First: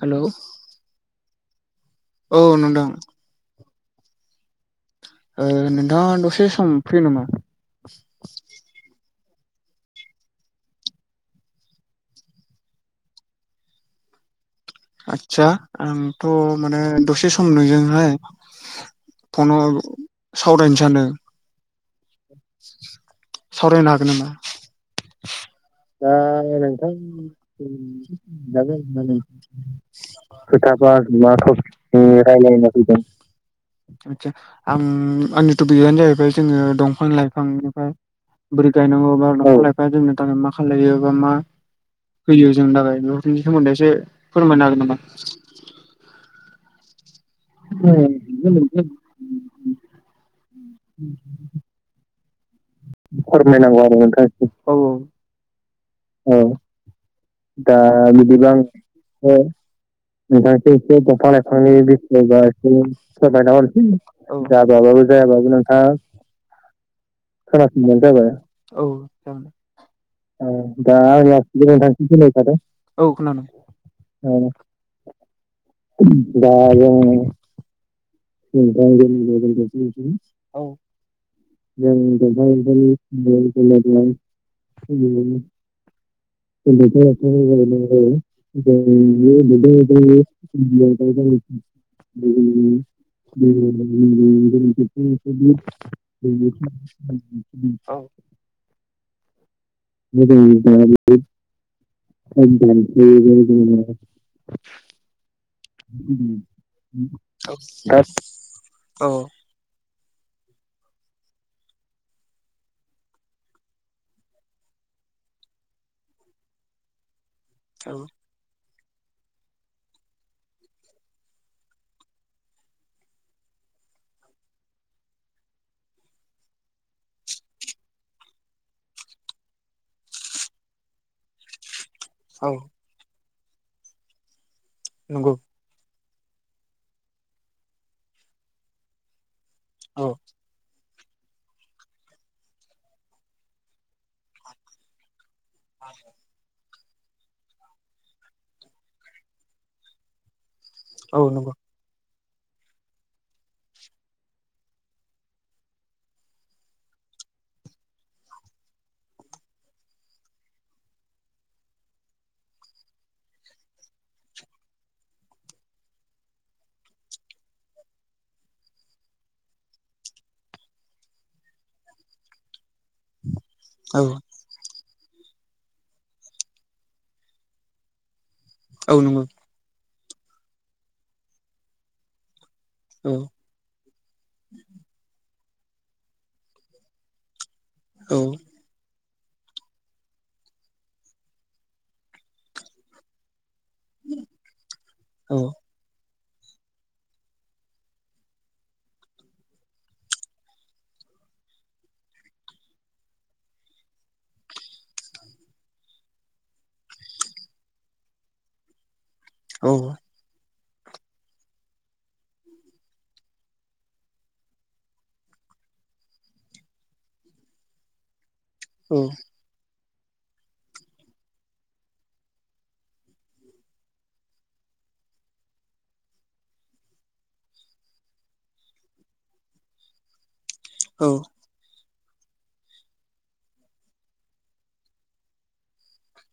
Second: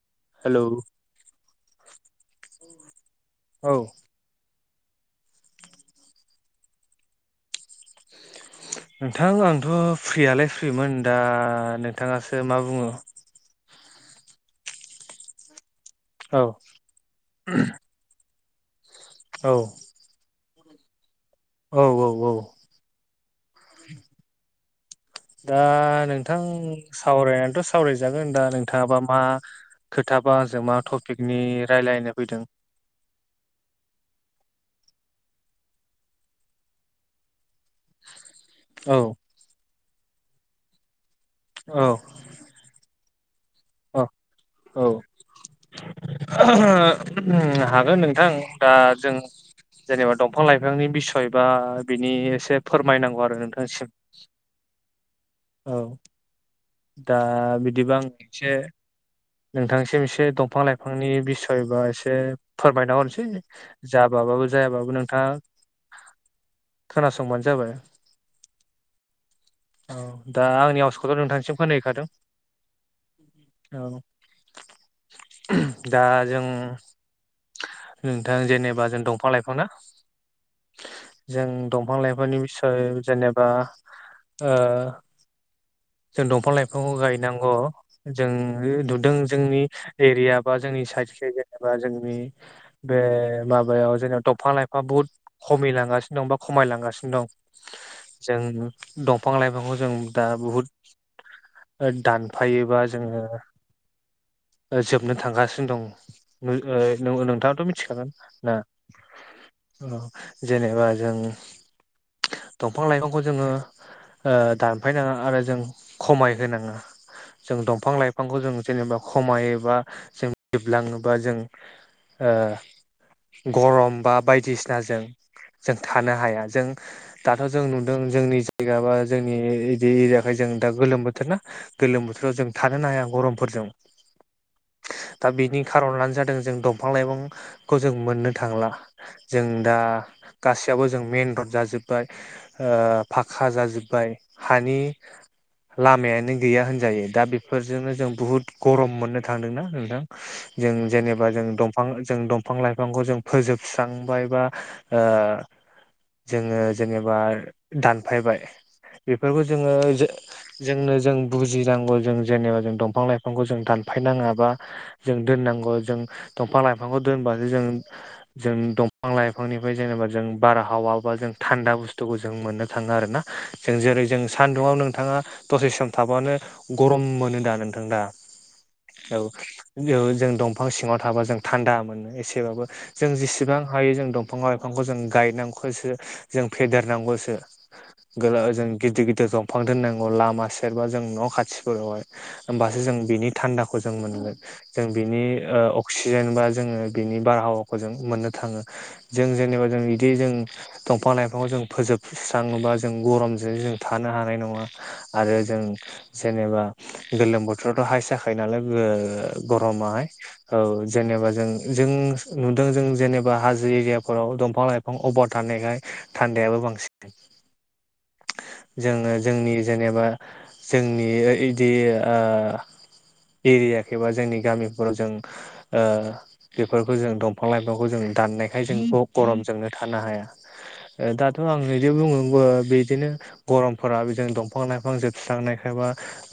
हेल'। Hello औ नोंथां। औ। ओ नोंथाङा दसे सम फ्रि नामा। नोंथां आंथ' फ्रियालाय फ्रिमोन दा नोंथाङासो मा बुङो। आदसा आंथ' औ माने दसे सम नोंजोंहाय। औ फनाव सावरायनो सानदों। औ औ औ। सावरायनो हागोन नामा। दा दा नोंथां ओरैनो सावरायनानैथ' दं सावरायजागोन दा नोंथाङाबा दादोंनानै। मा खोथाबा आंजों मा खोथाफ्रा मा टपिकनि टपिकनि रायलायनो फैदों? रायलायनो बिदों। आतसा आं आंनि टपिकआनो जाहैबाय जोङो दंफां लाइफां। आ बोरै गायनांगौ बा औ दंफां लाइफांआ जोंनो थाखाय मा खालायो। मा मा औ होयो जोंनो थाखाय नु। बिनि सोमोन्दै एसे अ फोरमायनो हागोन औ नामा। ओम हागोन नोंथां दा जों। जेनेबा दंफां लाइफांनि बिसय बा बिनि एसे। फोरमायनांगौ आरो फोरमायनांगौ नोंथांसिम आरो नोंथांआ औ। औ औ। दा दा बिदिबा आं बिदिबा एसे। एसे नोंथांसिम एसे दंफां नोंथांसो एसे लाइफांनि दंफां बिसय लाइफांनि बा एसे बिसयबा फोरमायना हरनोसै जाबा। औ जाजाबाबो जायाब्लाबो नोंथां खोनासंबानो जाबाय खोनासंबानो जाबाय औ। जागोन। औ दा आंनि आवासखौथ' नोंथांसिम खोनाहैखादों। खोनाहैखादो औ औ खोनादों ओ। दा जों ओ।। दा जेनेबा नोंथां जों दंफां लाइफांना। औ। जों दंफां लाइफांनि बिसय जेनेबा ओ। जों दंफां लाइफांखौ गायनांग जों ओ नुदों जोंनि एरिया बा जोंनि। साइडखै दों जेनेबा दों जोंनि दो दु बे दु। द माबायाव दो जेनेबा दंफां दो लाइफां बुहुद दु द दो खमिलांगासिनो दं बा द दो खमायलांगासिनो दं दु अ जों दंफां लाइफांखौ जों दा बुहुद ओ। दानफायोबा जोङो ओ जोबनो थांगासि। मैं ओइ नगो नोंथाङाथ' मिथिखागोन ना औ। जेनेबा जों दंफां लाइफांखौ जोङो। ओ दानफायनाङा आरो जों खमायहोनाङा जों दंफां लाइफांखौ जोङो। जेनेबा खमायोबा जों जोबलाङोबा जों ओ। गरम बा बायदिसिनाजों। जों थानो हाया जों दाथ' जों नुदों जोंनि। गाबा जोंनि इदिजाखाय जों दा गोलोम बोथोर ना गोलोम बोथोराव जों थानोनो हाया गरम। बुरजों दा नंगौ बेनि खारनानो जाद। दों जों दंफा लाइफांखौ जों मोननो थांला जों दा औ गासैआबो। जों मेइन रड जाजोब्बाय फाखा जाजोब्बाय हानि। लामायानो गैया होन। जायो दा बेफोरजोंनो जों बुहुद गरम मोननो थांदोंना नोंथां। जों औ जेनेबा जों नंगौ दंफां। जों दंफां लाइफांखौ जों फोजोबस्रांबाय बा ओ। जोङो जेनेबा दानफायबाय। बेफोरखौ जोङो जो जोंनो जों बुजिनांगौ जों जेनेबा जों दंफां लाइफांखौ जों दान फायनाङा बा जों दोननांगौ जों दंफां लाइफांखौ दोनबासो जों जों दंफां लाइफांनिफ्राय जेनेबा जों बारहावा बा जों थान्दा बुस्थुखौ जों मोननो थाङो आरोना जों औ जेरै जों सान्दुुङाव। नोंथाङा दसे सम थाबानो गरम मोनो दा नोंथां दा औ। ओ जों दंफां सिङाव थाबा जों थान्दा मोनो एसेबाबो। औ जों जिसिबां हायो जों दंफां लाइफांखौ जों गायनांखसो जों फेदेरनांगौ सो औ गोला जों गिदि गि दि दंफां दोननांगौ लामा सेरबा जों न' खाथिफोरावहाय होमबासो जों बिनि थान्दाखौ जों मोनगोन जों बिनि औ अक्सि जेनबा जोङो बिनि बारहावाखौ जों मोननो थाङो जों जेनेबा जों इदि जों दंफां लाइफाङाव जों फोजोब स्रङोबा जों गरमजों जों थानो हानाय नङा आरो जों जेनेबा गोलोम बोथोरावथ' हायस जाखायो नालाय ओ गरमाहाय। औ जेनेबा जों जों नुदों जों जेनेबा हाजो एरियाफोराव दंफां लाइफां अभार था नायखाय थान्दायाबो बांसिन जोङो औ जोंनि जेनेबा जोंनि इदि आ एरियाखो बा जोंनि गामिफोराव जों ओ बेफोरखौ जों दंफां लाइफांखौ जों दाननायखाय जोंथ गरमजोंनो थानो हाया औ ओ दाथ' आं बिदि बुङो बो बिदिनो गरमफोरा बिजों दंफां लाइफां जोस्रांनाय खायबा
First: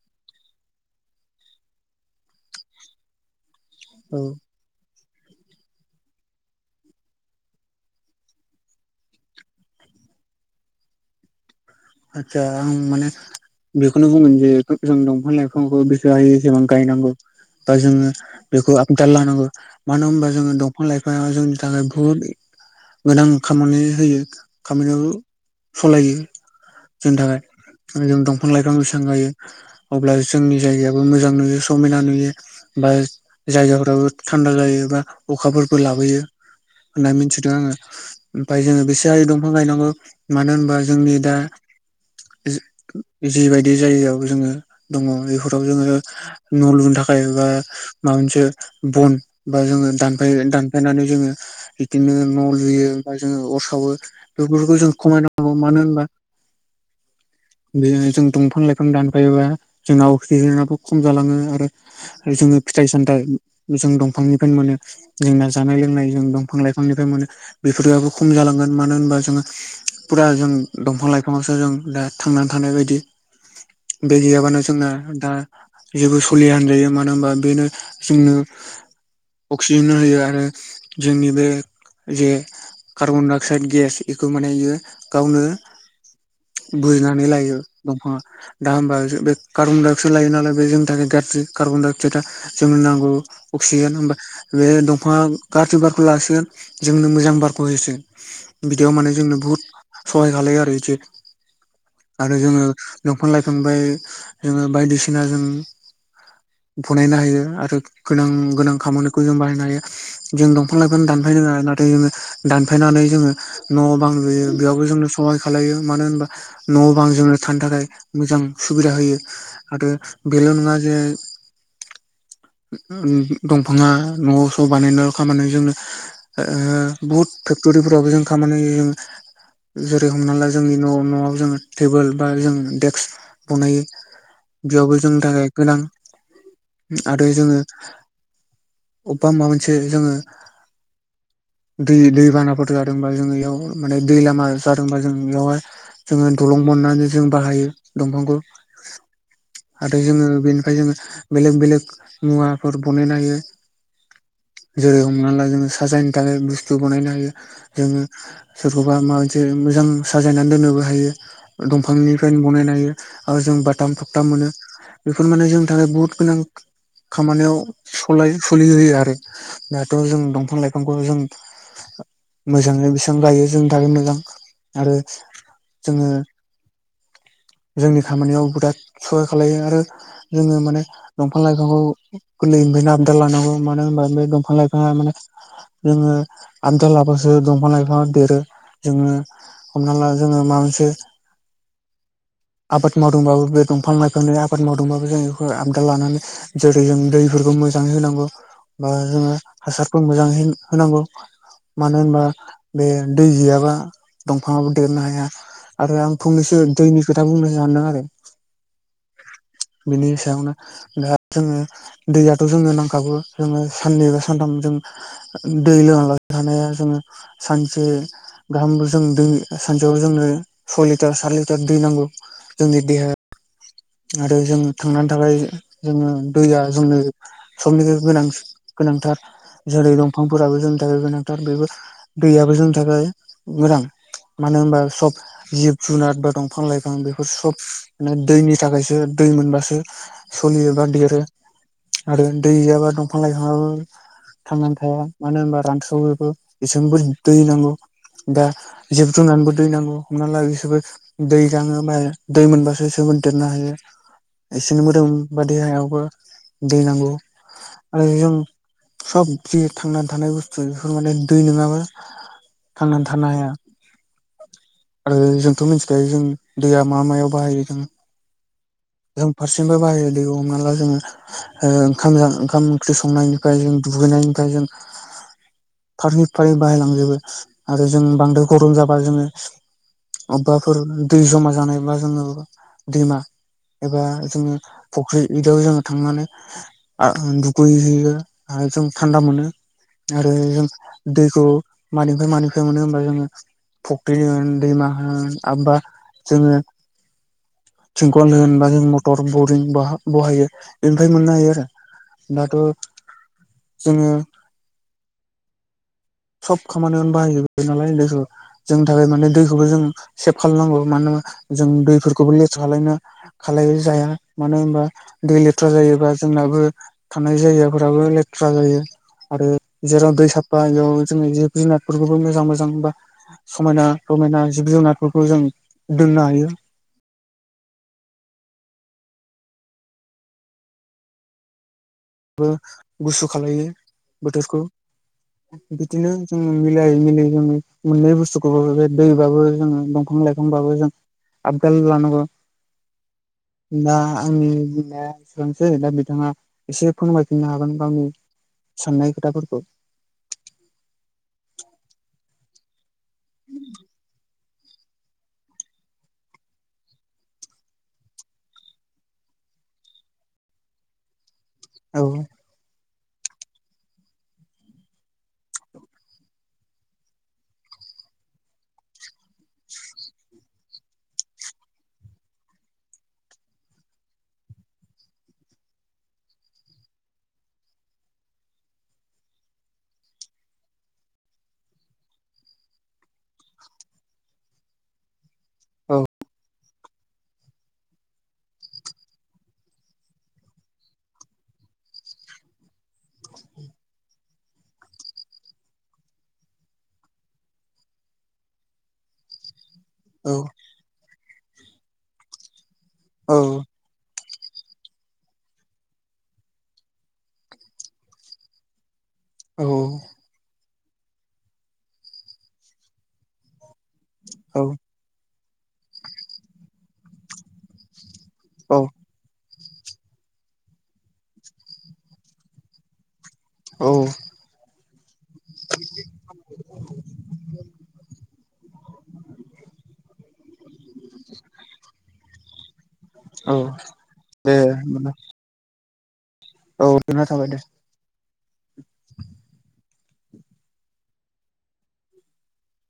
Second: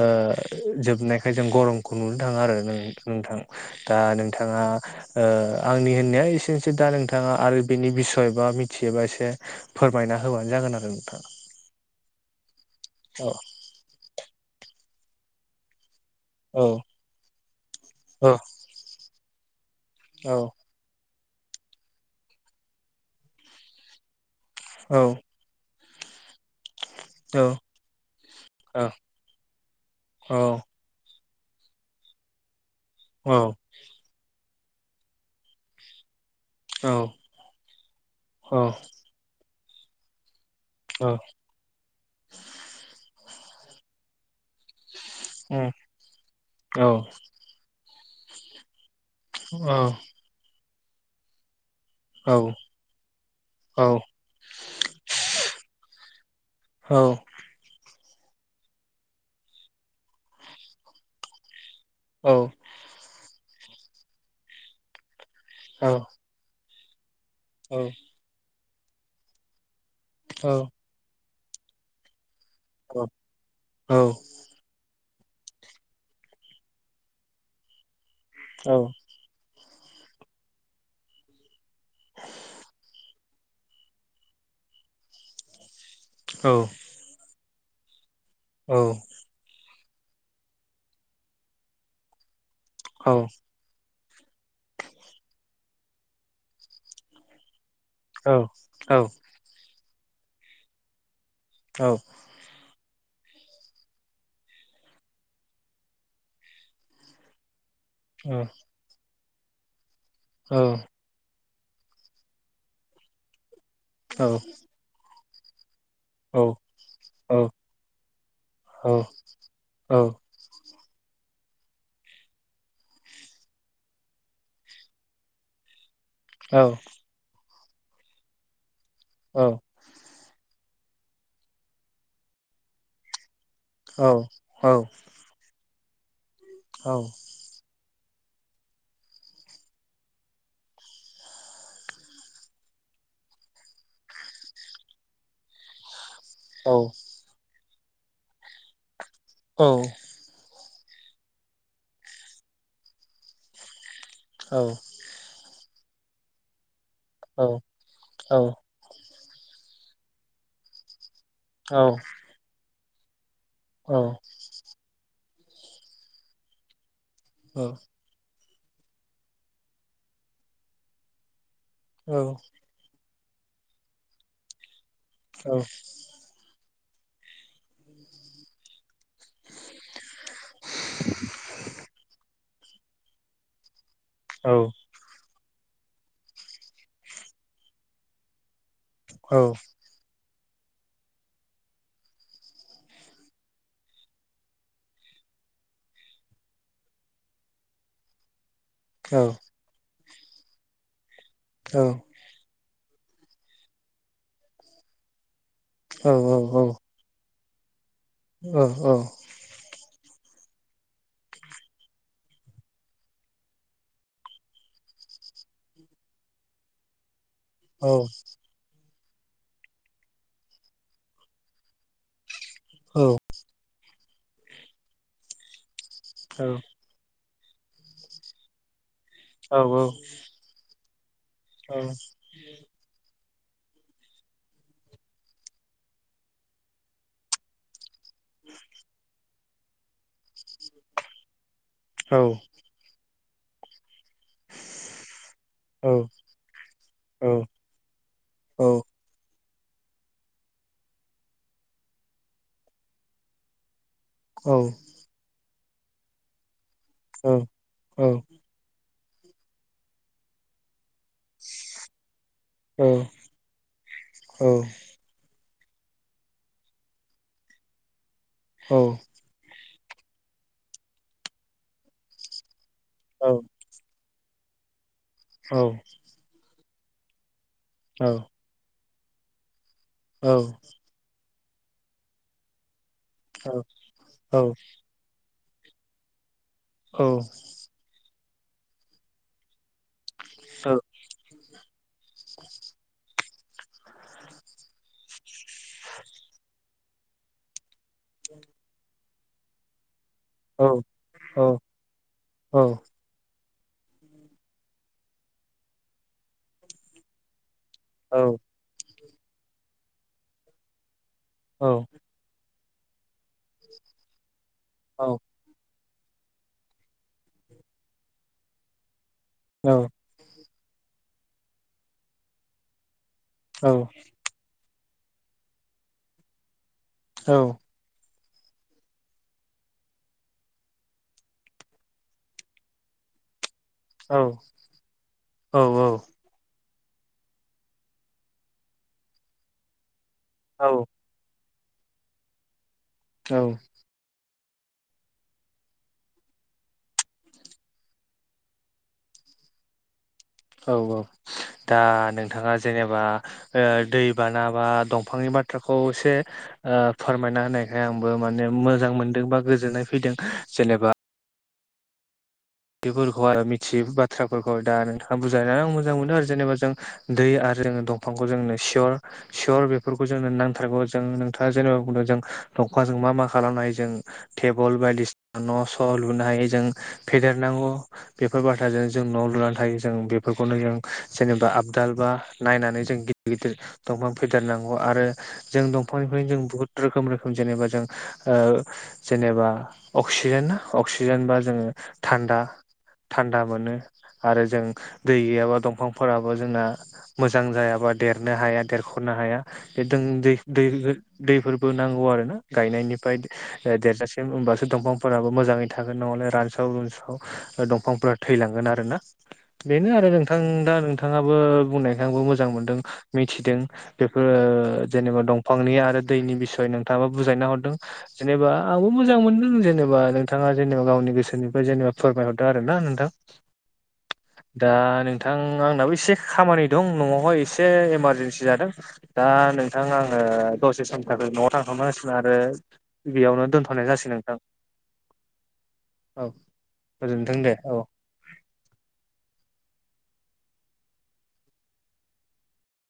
ओ जोबनायखाय जों गरमखौ नुनो थाङा आरो नोंथां दा नोंथाङा ओ आंनि होननाया एसेनोसै दा नोंथाङा आरो बिनि बिसय बा मिथियोबा एसे फोरमायना हो होबानो जागोन आरो नोंथां आतसा आं माने औ बेखौनो बुंगोन जे जों दंफां लाइफांखौ गोबां गोसो औ होनानै गायनांगौ बा जोङो औ बेखौ आदाल लानांगौ। मानो होनबा औ जोङो दंफां लाइफाङा जोंनि थाखाय बुहुद गोनां खामानि होयो खामानियाव सलायो जोंनि थाखाय जों दंफां लाइफां बेसेबां गायो अब्ला जोंनि जायगायाबो मो जां नुयो समायना नुयो बा जायगाफ्राबो थान्दा जायो बा अखाफोरखो लाबोयो होनना मिथिदों आङो ओमफाय जोङो बेसे हायो दंफां गायनांगौ मानो होनबा जोंनि दा जि-जिबायदि जायगायाव जोङो दङ बेफोराव जोङो न' लुनो थाखाय बा माबा मोनसे बन बा जोङो दानफाय दानफायनानै जोङो बिदिनो न' लुयो बा जोङो अर सावो बेफोरखौ जों खमायनांगौ मानो होनबा औ बेनो जों दंफां लाइफां दानफायोबा जोंना अक्सिजेनाबो खम जालाङो आरो आरो जोङो फिथाइ सामथाइ जों दंफांनिफ्रायनो मोनो जोंना जानाय लोंनाय जों दंफां लाइफांनिफ्राय मोनो बेफोराबो खम जालांगोन मानो होनबा जोङो फुरा जों दंफां लाइफांआवसो जों दा थांनानै थानाय बायदि बे गैयाबानो जोंना दा जेबो सलिया होनजायो मानो होनबा बेनो जोंनो अक्सिजेन होयो आरो जोंनि बे जे कार्बन डाइ अक्साइड गेस इखौ माने इयो गावनो बोनानै लायो दंफांङा दा होनबा जो बे कार्बन-डाइ अक्साइड लायो नालाय बे जोंनि थाखाय गाज्रि कार्बन डाइ अक्साइडआ जोंनो नांगौ अक्सिजेन बा बे दंफाङा गारज्रि बारखौ लासिगोन जोंनो मोजां बारखौ खौ होसिगोन बिदियाव माने जोंनो बुहुत सहाय खालायो आरो जि आरो जोङो दंफां लाइफांनिफ्राय जोङो बायदिसिना जों बनायनो हायो आरो गोनां गोनां खामानिखौ जों बाहायनो हायो। जों दंफां लाइफां दानफाय नाङा। नाथाय जोङो दानफायनानै जोङो न'आव बां लुयो बेयावबो जोंनो सहाय खालामो। मानो होनबा न' बां जोंनो थानो थाखाय मोजां सुबिदा होयो आरो बेल' नङा जे [unintelligible] दंफाङा न' स' बानायनाय खामानि जोंनो आ बुहुत फेक्ट'रिफ्रावबो जों खामानि होयो। औ। जेरै हमना ला जोंनि न' न'आव जोङो टेबोल बा जों डेक्स बनायो बेयावबो जोंनि थाखाय गोनां। आरो जोङो अबेबा माबा मोनसे जोङो दै दैबानाफोर जादोंबा जोङो इयाव माने दै लामा जादोंबा जों बेयावहाय जोङो दलं बननानै जों बाहायो दंफांखौ। आरो जोङो बेनिफ्राय जोङो बेलेग बेलेग मुवाफोर बनायनो हायो। जेरै हमना ला जोङो साजायनो थाखाय बुस्थु [unintelligible] बनायनायनो हायो। जोङो सोरखौबा माबा मोनसे मोजां साजायनानै दोननोबो हायो। ओ दंफांनिफ्रायनो बनायनो हायो आरो जों बाथाम थखथा मोनो। बे बेफोर माने जोंनि थाखाय बुहुत गोनां खामानियाव सलाय सलि होयो आरो। दाथ' जों दंफां लाइफांखौ जों मोजाङै बेसे फां गायो जोंनि थाखाय मोजां आरो जोङो जोंनि खामानियाव बिराद सहाय खालायो आरो जोङो माने दंफां लाइफांखौ गोरलै फायनो आबदाल लानांगौ मानो होनबा बे दंफां लाइफाङा माने जोङो आनजाद लाबासो दंफां लाइफाङा देरो। जोङो हमना ला जोङो मानसि आबाद मावदोंबाबो बे दंफां लाइफांनि आबाद मावदोंबाबो जों बेखौ आबदाल लानानै जेरै जों दैफोरखौ मोजाङै होनांगौ। बा जोङो हासारखौ मोजाङै है- होनांगौ। मानो होनबा बे दै गैयाबा दंफाङाबो देरनो हाया आरो आं फंनैसो दैनि खोथा बुंनो [unintelligible] आरो औ औ। बिनि सायावनो दा जोङो दैयाथ' जोंनो नांखागो जोङो साननै बा सानथाम जों दै लोंबालासे थानो हाया। जोङो सानसे गाहाम जों दै सानसेयाव जोंनो सय लिटार सात लिटार दै नांगौ। जोंनि औ देहााया आरो जोङो थांनानै थाखाय जोङो दैया जोंनो सबनिफायबो गोनां गोनांथार जेरै दंफांफोराबो जोंनि थाखाय गोनां। थार बेबो दैयाबो जोंनि थाखाय गोनां। मानो होनबा सब जिब जुनार बा दंफां लाइफां बेफोर सब माने दैनि थाखायसो दै मोनबासो सलियो बा देरो। आरो दै गैयाबा दंफां फाइफाङाबो थांनानै थाया मानो होनबा रानस्रावोबो बिसोरनोबो दै हो नांगौ। दा जिब जुनारनोबो दै नांगौ। हमना ला बिसोरबो दै गाङो माने दै मोनबासो बिसोरबो देरनो हायो। एसेनो मोदोम बा देहायावबो दै नांगौ आरो जों सब जिबि थांना थानाय बुस्थु बेफोर माने दै नङाबा थांना थानो हाया। औ। आरो जोंथ' मिथिखायो जों दैया मा मायाव बाहायो। जों फारसे [unintelligible] बाहायो जेरै हमाब्ला जोङो ओ ओंखाम- ओंखाम ओंख्रि संनायनिफ्राय जों दुगैनायनि फाय जों फारै फारै बाहायलांजोबो आरो जों बांद्राय गरम जाबा जोंंङो अबेबाफोर दै जमा जानायबा जोंङो दैमा एबा जोंङो फुख्रि बिदियाव जोंङो थांनानै ओ दुगैहैयो आरो जों थान्दा मोनो। आरो जों दैखौ मानिफ्राय मानिफ्राय मोनो होनबा जोंङो फख्रि होन दैमा होन आमबा जोंङो थिंखल होन बा जेरै मटर बरिं बाहा बहायो औ बेनिफ्रायबो मोननो हायो आरो। दाथ' औ जोंङो सब खामानियावनो बाहायजोबबाय नालाय जोंनि थाखाय माने दैखौबो जों सेभ खालामनांगौ मानो होनबा जों दैफोरखौबो लेथ खालायनो खालाय जाया मानो होनबा दै लेथ्रा जायो। बा जोंनाबो थानाय जायगाफोराबो लेथ्रा जायो आरो जेराव दै साब फा बेयाव जोंङो जिब जुनारफोरखौबो मोजां मोजां बा समायना रमायना जिब जुनारफोरखौ जों दोननो हायो। औ बो गुसु खालो बोथोरखौ बिदिनो जों मिलायै मिलायै जोंङो मोननै बुस्थुखौ बे दैबाबो जोंङो दंफां लाइफांबाबो जों आबदाल लानांगौ ना आंनि बुंनाया एसेबांसै दा बिथांङा एसे फोरमायफिननो हागोन गावनि साननाय खोथाफोरखौ औ औ दा नोंथांङा जेनेबा ओ दै बाना बा दंफांनि बाथ्राखौ एसे ओ फोरमायना होनायखाय आंबो माने मोजां मोनदों बा गो गोजोननाय फैदों जेनेबा औ बेफोरखौ आरो मिथियै बाथ्राफोरखौ दा नोंथांङा बुजायनानै आं मोजां मोनदों आरो जेनेबा जों दै आरो ओ दंफांखौ जोंनो सियर सियर बेफोरखौ जोंनो नांथारगौ जों नोंथांङा जेनेबा बुंदों जों खाजों मा मा खालामनो हायो जों टेबोल बायदिसिना न' स' लुनो हायो जों फेदेरनांगौ बेफोर बाथ्राजों जों न' लुनानै थायो जों बेफोरखौनो जों जेनेबा आबदाल बा नायनानै जों गिदिर गिदिर दंफां फेदेरनांगौ आरो जों औ दंफांनिफ्रायनो जों बुहुद रोखोम रोखोम जेनेबा जों ओ जेनेबा ओ अक्सिजेना अक्सिजेनबा जोंङो थान्दा थान्दा मोनो आरो जों दै गैयाबा दंफांफोराबो जोंना मोजां जाया बा देरनो हाया देरख'नो हाया। बे दों औ दै दैबो दैफोरबो नांगौ आरो ना गायनायनिफ्राय औ ओ देरजासे होनोमबासो दंफांफोराबो मोजांङै थागोन नंङालाय रानसाव रुनसाव दंफांफोरा थैलांगोन आरोना औ बेनो आरो नोंथां दा नोंथांङाबो बुंनायखाय आंबो मोजां मोनदों मिथिदों बेफोर जेनेबा दं फांनि आरो दैनि बिसय नोंथांङाबा बुजायना हरदों जेनेबा औ आंबो मोजां मोनदों जेनेबा जेनेबा नोंथांङा जेनेबा गावनि गोसोनिफ्राय जेनेबा फोरमायहरदों आरो ना नोंथां। औ औ दा नों नोंथां आंनाबो एसे खामानि दं न'आवहाय एसे इमारजेेनसि जादों दा नोंथां आंङो ओ दसे समनि थाखाय न'आव थांथ'नांसिगोन आरो बेयावनो दोनथ'नाय जासिगोन नोंथां। मोना औ औ गोजोननाय गोजोनथों थाबाय दे औ